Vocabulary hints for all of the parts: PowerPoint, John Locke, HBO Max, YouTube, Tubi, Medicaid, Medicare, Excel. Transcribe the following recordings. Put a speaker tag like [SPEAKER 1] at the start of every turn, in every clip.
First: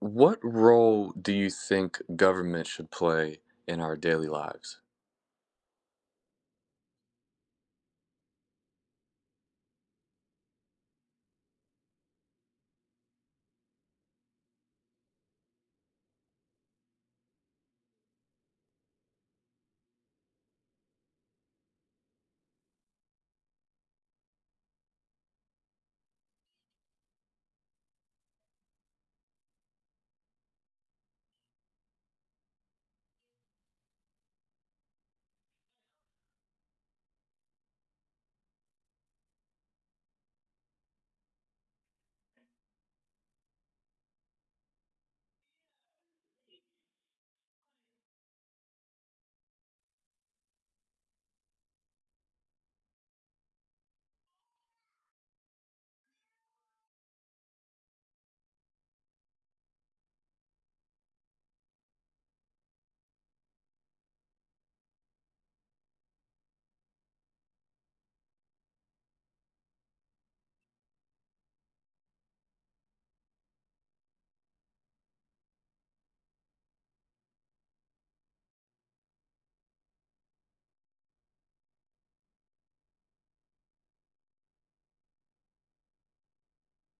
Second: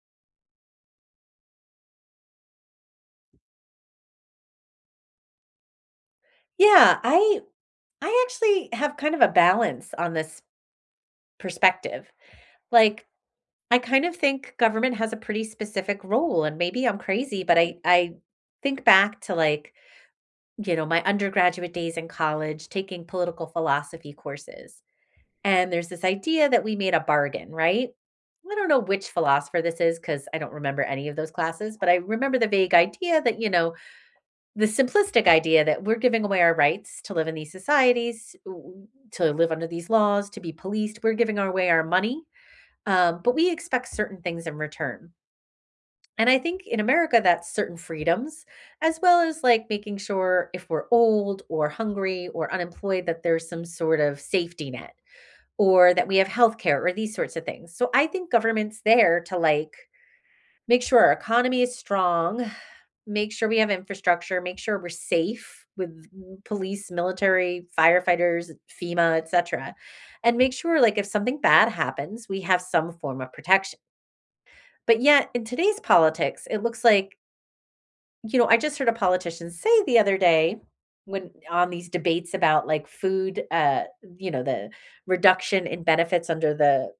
[SPEAKER 1] What role do you think government should play in our daily lives?
[SPEAKER 2] Yeah, I actually have kind of a balance on this perspective. Like I kind of think government has a pretty specific role and maybe I'm crazy, but I think back to my undergraduate days in college taking political philosophy courses. And there's this idea that we made a bargain, right? I don't know which philosopher this is because I don't remember any of those classes, but I remember the vague idea that, the simplistic idea that we're giving away our rights to live in these societies, to live under these laws, to be policed. We're giving away our money, but we expect certain things in return. And I think in America, that's certain freedoms, as well as like making sure if we're old or hungry or unemployed, that there's some sort of safety net or that we have healthcare or these sorts of things. So I think government's there to like make sure our economy is strong. Make sure we have infrastructure, make sure we're safe with police, military, firefighters, FEMA, etcetera, and make sure, like, if something bad happens, we have some form of protection. But yet, in today's politics, it looks like I just heard a politician say the other day when on these debates about, like, food, the reduction in benefits under the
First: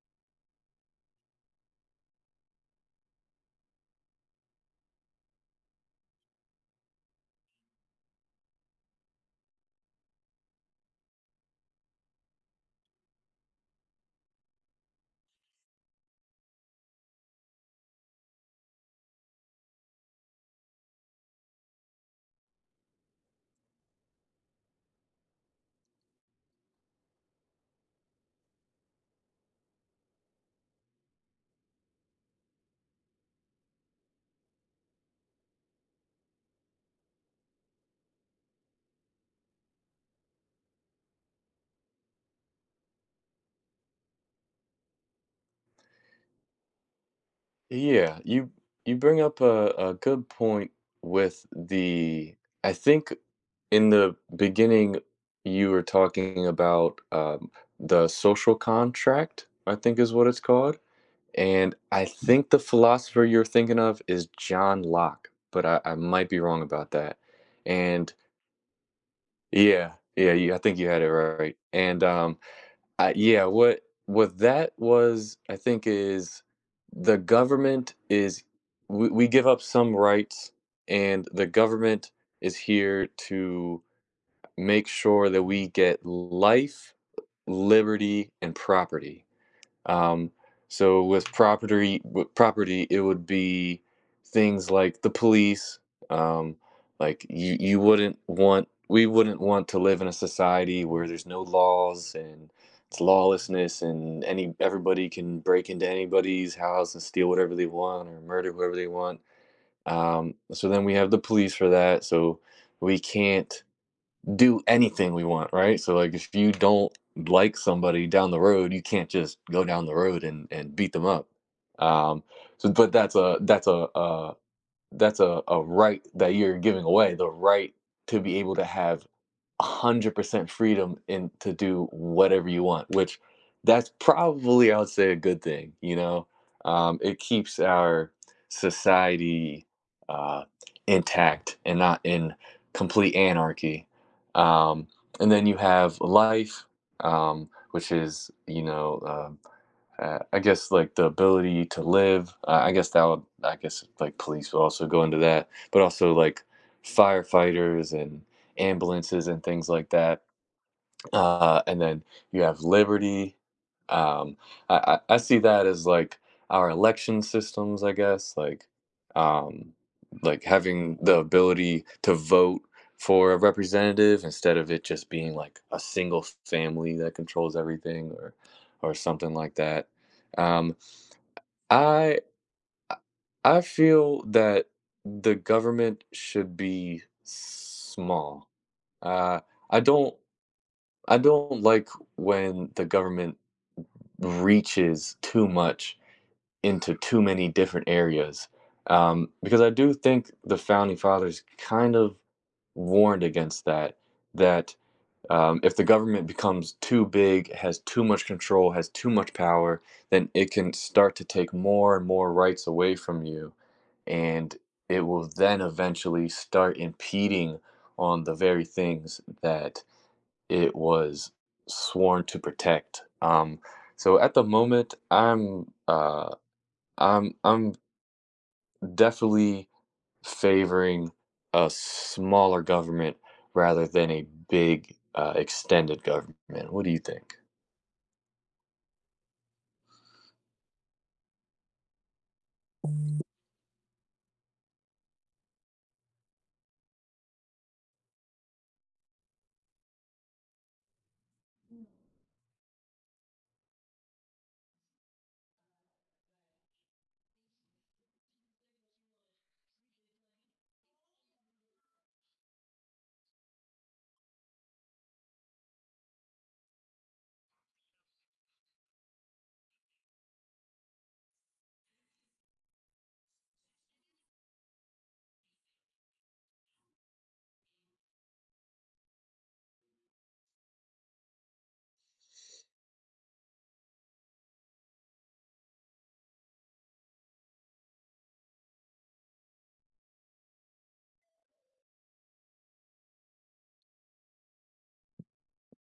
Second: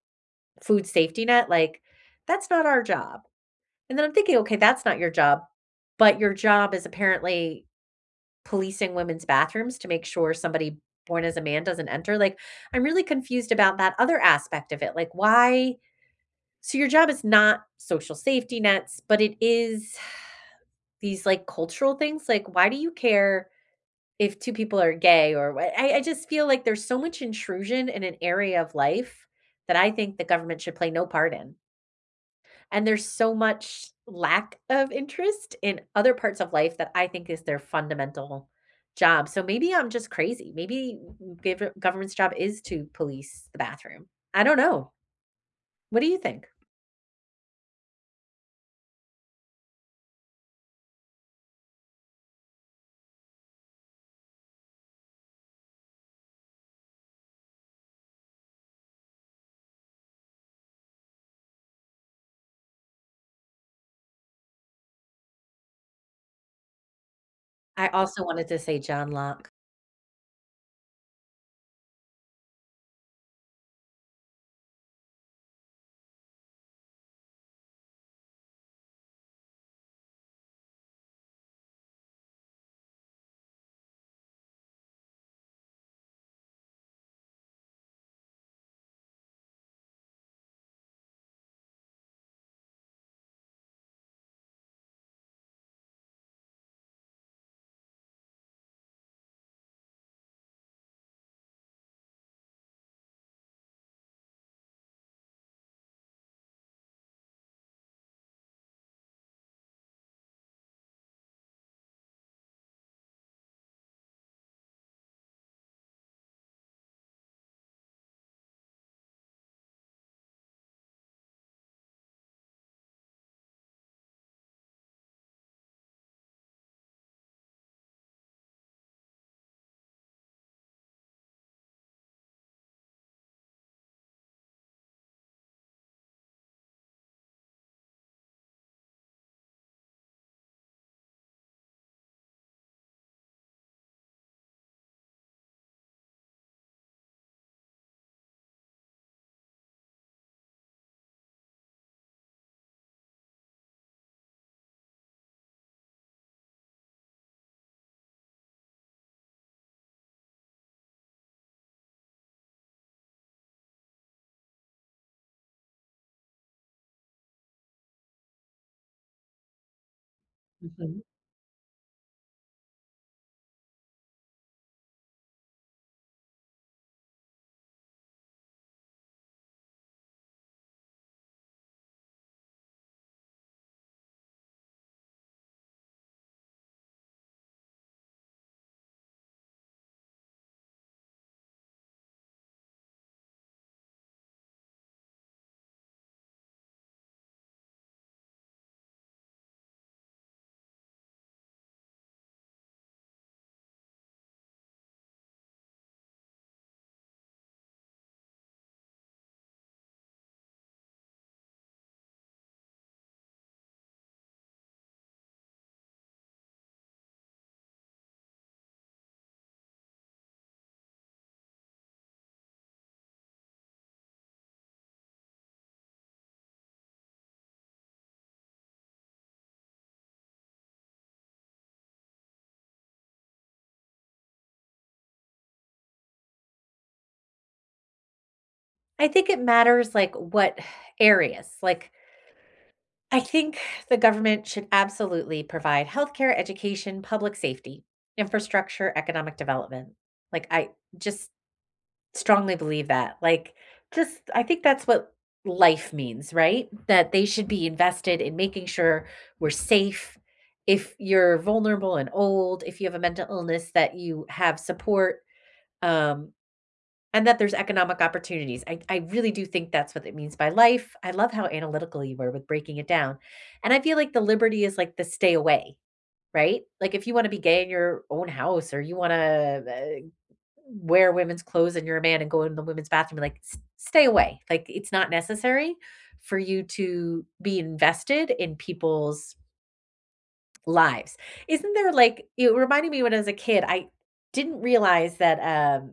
[SPEAKER 2] food safety net, like, "That's not our job." And then I'm thinking, "Okay, that's not your job," but your job is apparently policing women's bathrooms to make sure somebody born as a man doesn't enter? Like, I'm really confused about that other aspect of it. Like, why? So, your job is not social safety nets, but it is these like cultural things. Like, why do you care if two people are gay or what? I just feel like there's so much intrusion in an area of life that I think the government should play no part in. And there's so much lack of interest in other parts of life that I think is their fundamental job. So maybe I'm just crazy. Maybe government's job is to police the bathroom. I don't know. What do you think?
[SPEAKER 1] Yeah, you bring up a good point with the I think in the beginning you were talking about the social contract, I think is what it's called. And I think the philosopher you're thinking of is John Locke, but I might be wrong about that.
[SPEAKER 2] I
[SPEAKER 1] And
[SPEAKER 2] also wanted to say John Locke.
[SPEAKER 1] yeah, yeah, you, I think you had it right. And yeah, what that was, I think, is the government is we give up some rights, and the government is here to make sure that we get life, liberty, and property. Um, so with property, it would be things like the police. Um, like you wouldn't want, we wouldn't want to live in a society where there's no laws and it's lawlessness and any everybody can break into anybody's house and steal whatever they want or murder whoever they want. So then we have the police for that. So we can't do anything we want, right? So like if you don't like somebody down the road, you can't just go down the road and beat them up. Um so but that's a right that you're giving away, the right to be able to have 100% freedom in to do whatever you want, which that's probably, I would say, a good thing. It keeps our society uh, intact and not in complete anarchy. Um, and then you have life, which is, I guess like the ability to live. I guess that would, I guess like police would also go into that, but also like firefighters and ambulances and things like that. And then you have liberty. Um, I see that as like our election systems, I guess, um, like having
[SPEAKER 2] Mhm.
[SPEAKER 1] the ability to vote for a representative instead of it just being like a single family that controls everything or something like that. Um, I I feel that the government should be small. Uh, I don't. I don't like when the government reaches too much into too many different areas, because I do think the founding fathers kind of warned against that. That if the government becomes too big, has too much control, has too much power, then it can start to take more and more rights away from you, and it will then eventually start impeding on the very things that it was sworn to protect. So at the moment, I'm definitely favoring a smaller government rather than a big extended government. What do you think?
[SPEAKER 2] I think it matters like what areas. Like I think the government should absolutely provide healthcare, education, public safety, infrastructure, economic development. Like I just Strongly believe that. Like, just I think that's what life means, right? That they should be invested in making sure we're safe. If you're vulnerable and old, if you have a mental illness, that you have support, um, and that there's economic opportunities. I really do think that's what it means by life. I love how analytical you were with breaking it down. And I feel like the liberty is like the stay away. Right? Like, if you wanna be gay in your own house or you wanna, wear women's clothes and you're a man and go in the women's bathroom, like, s stay away. Like, it's not necessary for you to be invested in people's lives. Isn't there, like it reminded me when I was a kid, I didn't realize that,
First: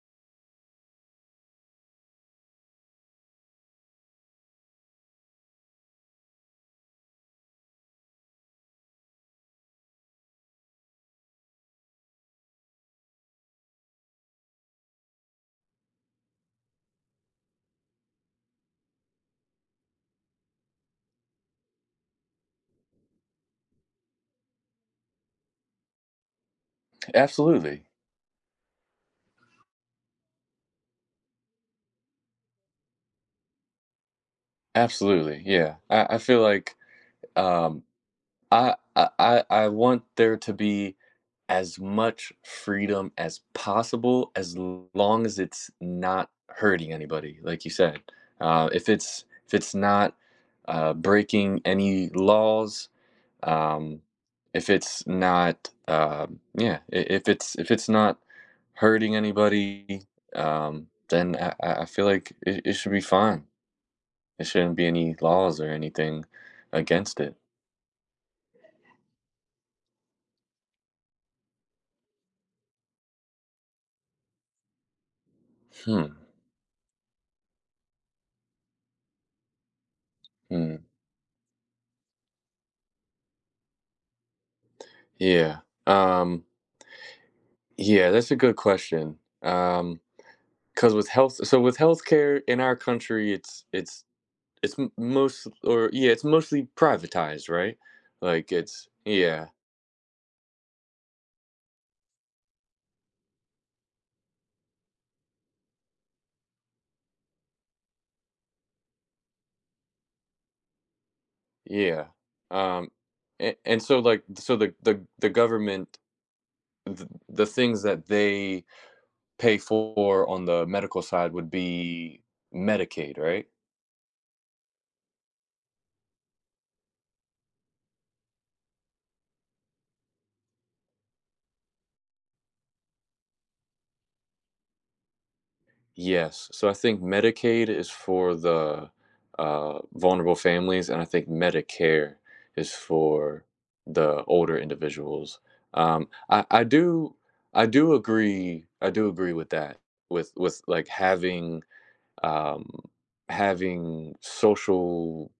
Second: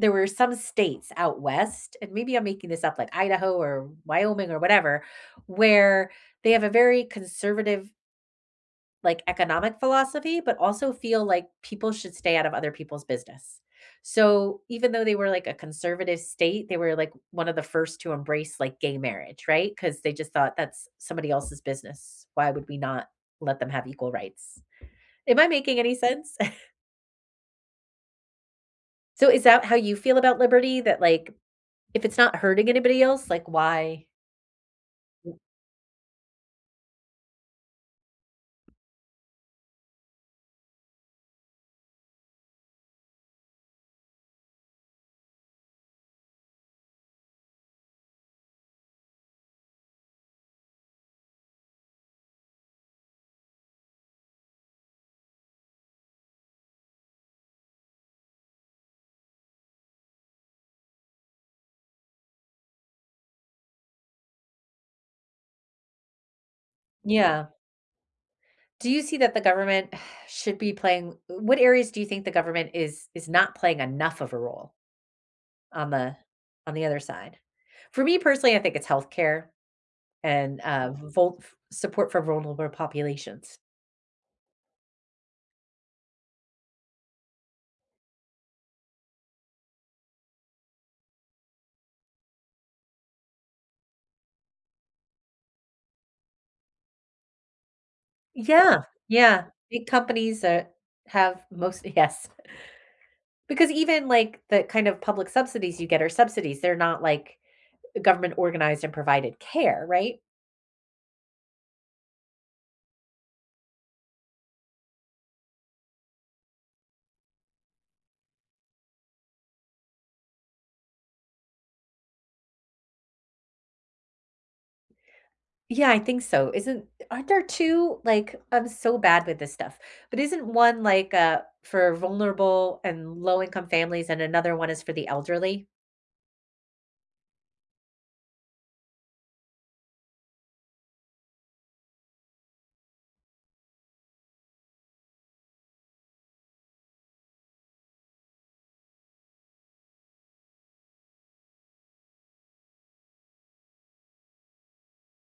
[SPEAKER 2] there were some states out west, and maybe I'm making this up, like Idaho or Wyoming or whatever, where they have a very conservative like economic philosophy, but also feel like people should stay out of other people's business. So even though they were like a conservative state, they were like one of the first to embrace like gay marriage, right? Because they just thought that's somebody else's business. Why would we not let them have equal rights? Am I making any sense?
[SPEAKER 1] Absolutely,
[SPEAKER 2] So is that how you feel about liberty? That like if it's not hurting anybody else, like why? Yeah.
[SPEAKER 1] absolutely. Yeah, I feel like. Um, I want there to be as much freedom as possible, as long as it's not hurting anybody, like you said. If it's not breaking any laws, um, if it's not yeah, if it's not hurting anybody, then I feel like it should be fine. There shouldn't be any laws or anything against it.
[SPEAKER 2] Yeah. Do you see that the government should be playing what areas do you think the government is not playing enough of a role on
[SPEAKER 1] Hmm.
[SPEAKER 2] the on the other side? For me personally, I think it's healthcare. And,
[SPEAKER 1] Hmm.
[SPEAKER 2] vul support for vulnerable populations.
[SPEAKER 1] Yeah. Um, yeah, that's a good question. Because with health, so with healthcare in our country, it's m- most or yeah, it's mostly privatized, right? Like
[SPEAKER 2] Yeah,
[SPEAKER 1] it's
[SPEAKER 2] yeah,
[SPEAKER 1] yeah,
[SPEAKER 2] big companies that have most yes, because even, like, the kind of public subsidies you get are subsidies, they're not, like, government organized and provided care, right?
[SPEAKER 1] yeah. Um, and so like so the government the things that they pay for on the medical side would be Medicaid, right?
[SPEAKER 2] Yeah, I think so. Isn't Aren't there 2, like I'm so bad with this stuff, but isn't one, like, for vulnerable and low-income families and another one is for the elderly?
[SPEAKER 1] Yes. So I think Medicaid is for the vulnerable families, and I think Medicare is for the older individuals. Um, I, I do I do agree with that with like having um, having social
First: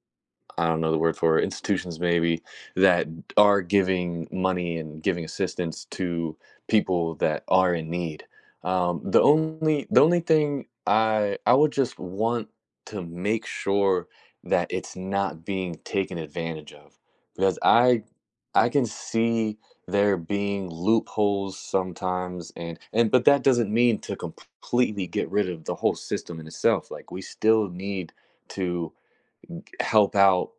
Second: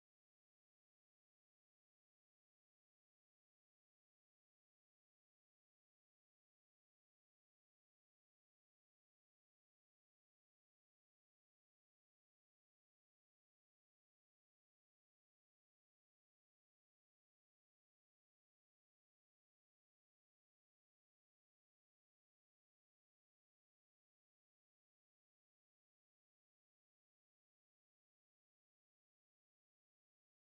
[SPEAKER 1] I don't know the word for it, institutions maybe that are giving money and giving assistance to people that are in need. The only thing I would just want to make sure that it's not being taken advantage of because I can see there being loopholes sometimes and but that doesn't mean to completely get rid of the whole system in itself like we still need to help out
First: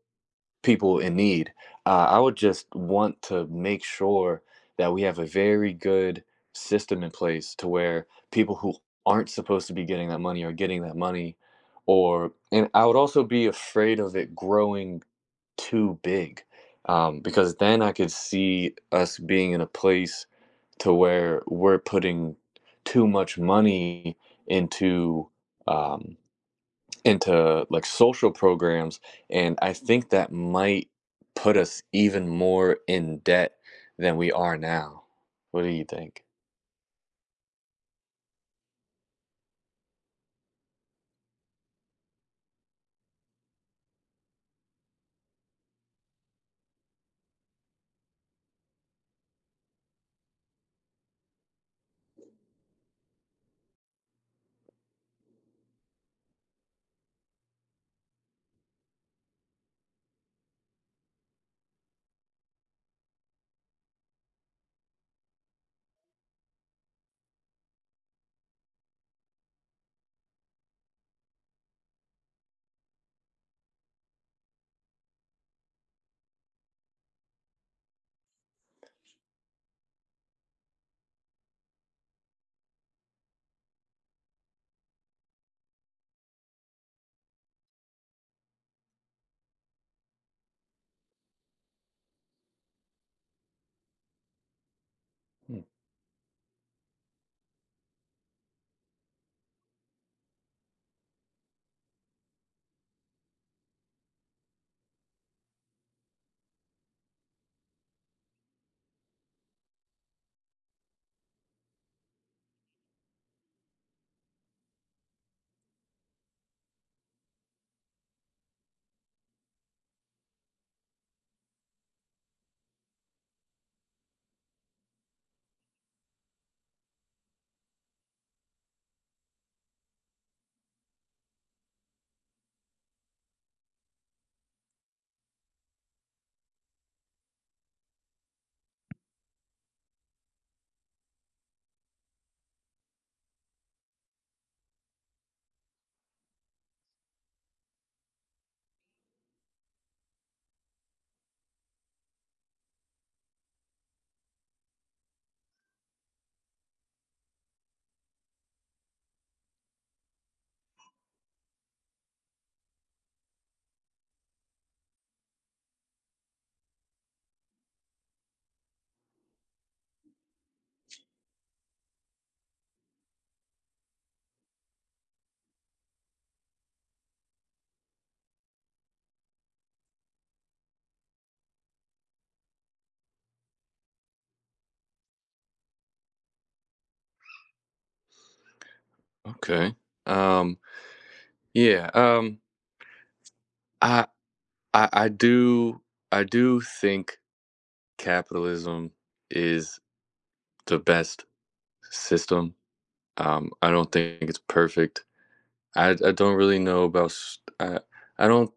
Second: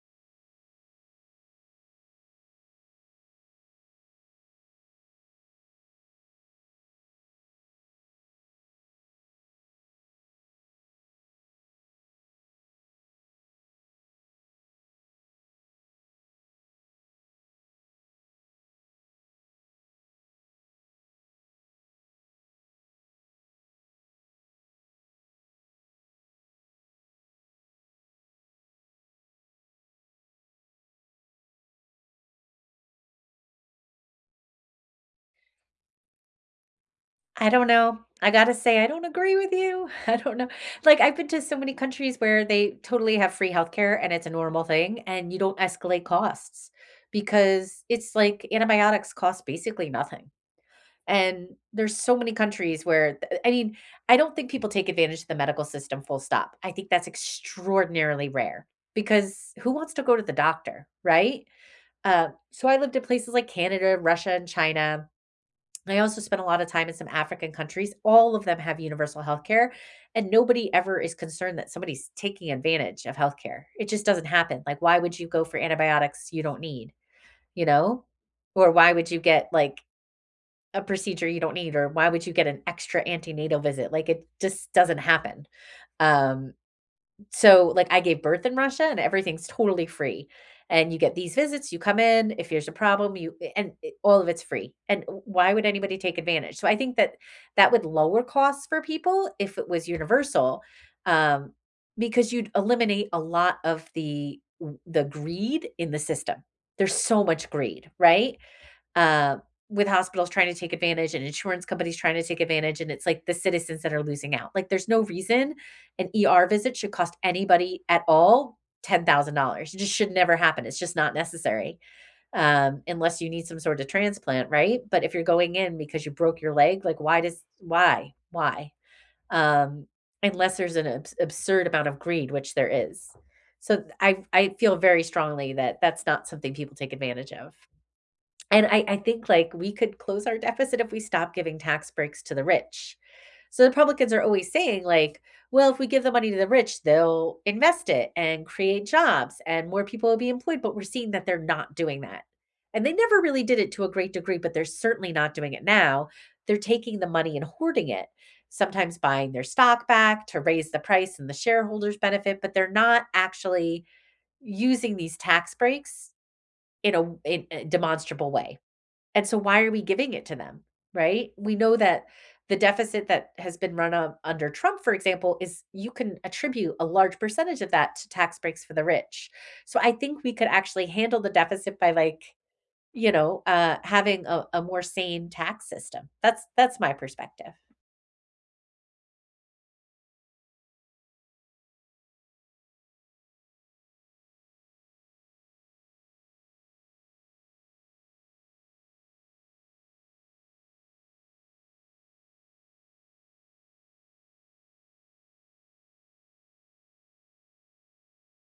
[SPEAKER 1] people in need. I would just want to make sure that we have a very good system in place to where people who aren't supposed to be getting that money are getting that money. Or, and I would also be afraid of it growing too big because then I could see us being in a place to where we're putting too much money into. Um, into like social programs and I think that might put us even more in debt than we are now. What do you think?
[SPEAKER 2] I don't know. I gotta say, I don't agree with you. I don't know. Like, I've been to so many countries where they totally have free healthcare and it's a normal thing, and you don't escalate costs because it's like antibiotics cost basically nothing. And there's so many countries where th I mean, I don't think people take advantage of the medical system full stop. I think that's extraordinarily rare because who wants to go to the doctor, right? So I lived in places like Canada, Russia, and China. I also spent a lot of time in some African countries. All of them have universal health care, and nobody ever is concerned that somebody's taking advantage of health care. It just doesn't happen. Like, why would you go for antibiotics you don't need, you know? Or why would you get, like, a procedure you don't need or why would you get an extra antenatal visit? Like, it just doesn't happen. Um, like, I gave birth in Russia and everything's totally free. And you get these visits, you come in, if there's a problem, you and all of it's free. And why
[SPEAKER 1] Hmm.
[SPEAKER 2] would anybody take advantage? So I think that that would lower costs for people if it was universal, um, because you'd eliminate a lot of the greed in the system. There's so much greed, right? uh, with hospitals trying to take advantage and insurance companies trying to take advantage, and it's like the citizens that are losing out. Like, there's no reason an ER visit should cost anybody at all $10,000. It just should never happen. It's just not necessary, unless you need some sort of transplant, right? But if you're going in because you broke your leg, like, why does why? Why? Um, unless there's an absurd amount of greed, which there is. So, th I feel very strongly that that's not something people take advantage of. And I think, like, we could close our deficit if we stop giving tax breaks to the rich. So the Republicans are always saying, like, "Well, if we give the money to the rich, they'll invest it and create jobs and more people will be employed," but we're seeing that they're not doing that. And they never really did it to a great degree, but they're certainly not doing it now. They're taking the money and hoarding it, sometimes buying their stock back to raise the price and the shareholders benefit, but they're not actually using these tax breaks in a in a demonstrable way. And so why are we giving it to them, right? We know that the deficit that has been run on under Trump, for example, is you can attribute a large percentage of that to tax breaks for the rich. So I think we could actually handle the deficit by having a more sane tax system. That's my perspective.
[SPEAKER 1] Okay. Um, yeah. I, I I do I do think capitalism is the best system. I don't think it's perfect. I don't really know about. I don't.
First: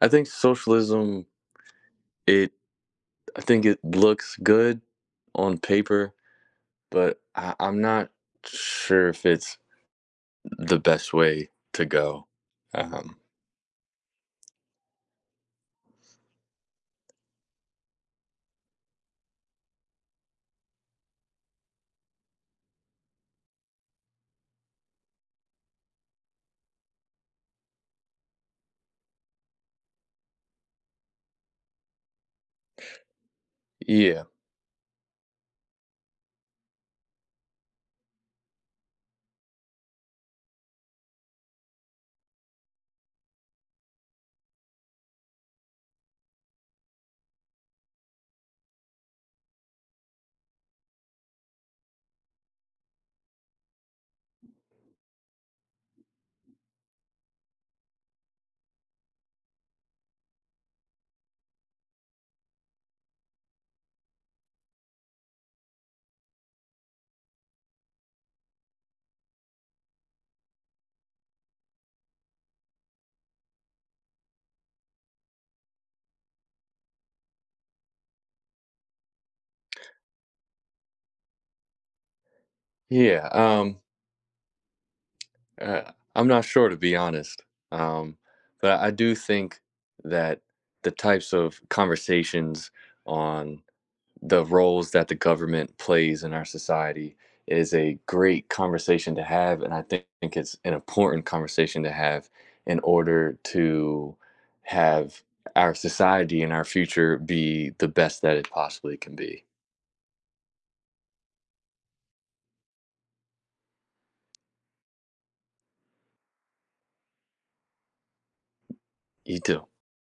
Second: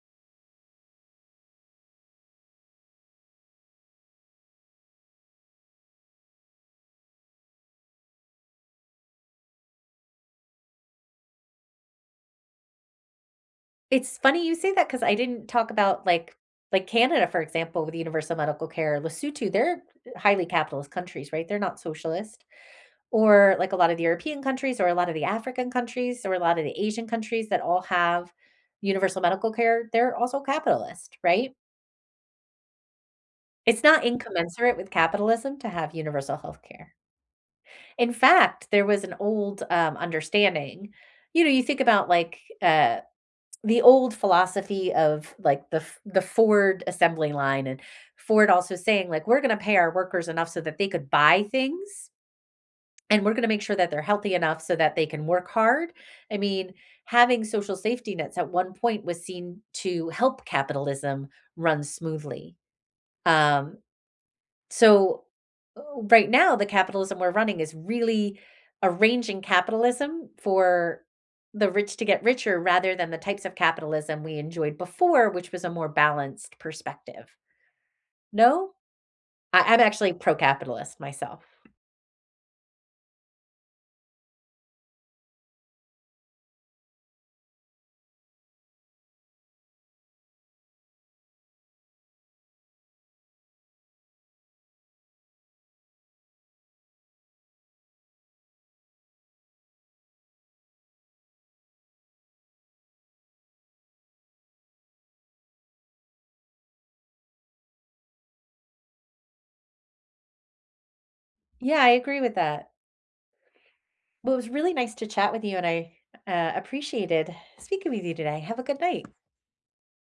[SPEAKER 1] I think socialism. It I think it looks good on paper, but I'm not sure if it's the best way to go. Um,
[SPEAKER 2] It's funny you say that because I didn't talk about like Canada, for example, with universal medical care, Lesotho, they're highly capitalist countries, right? They're not socialist. Or like a lot of the European countries or a lot of the African countries or a lot of the Asian countries that all have universal medical care, they're also capitalist, right? It's not
[SPEAKER 1] yeah,
[SPEAKER 2] incommensurate with capitalism to have universal health care. In fact, there was an old, understanding you know, you think about like, the old philosophy of like the Ford assembly line and Ford also saying like, "We're gonna pay our workers enough so that they could buy things." And we're gonna make sure that they're healthy enough so that they can work hard. I mean, having social safety nets at one point was seen to help capitalism run smoothly. Um, so right now, the capitalism we're running is really arranging capitalism for the rich to get richer rather than the types of capitalism we enjoyed before, which was a more balanced perspective. No? I I'm actually pro-capitalist myself.
[SPEAKER 1] yeah. I'm not sure to be honest, um, but I do think that the types of conversations on the roles that the government plays in our society is a great conversation to have and I think, it's an important conversation to have in order to have our society and our future be the best that it possibly can be.
[SPEAKER 2] Yeah, I agree with that. Well, it was really nice to chat with you, and I, appreciated speaking with you today. Have a good night.
[SPEAKER 1] You too.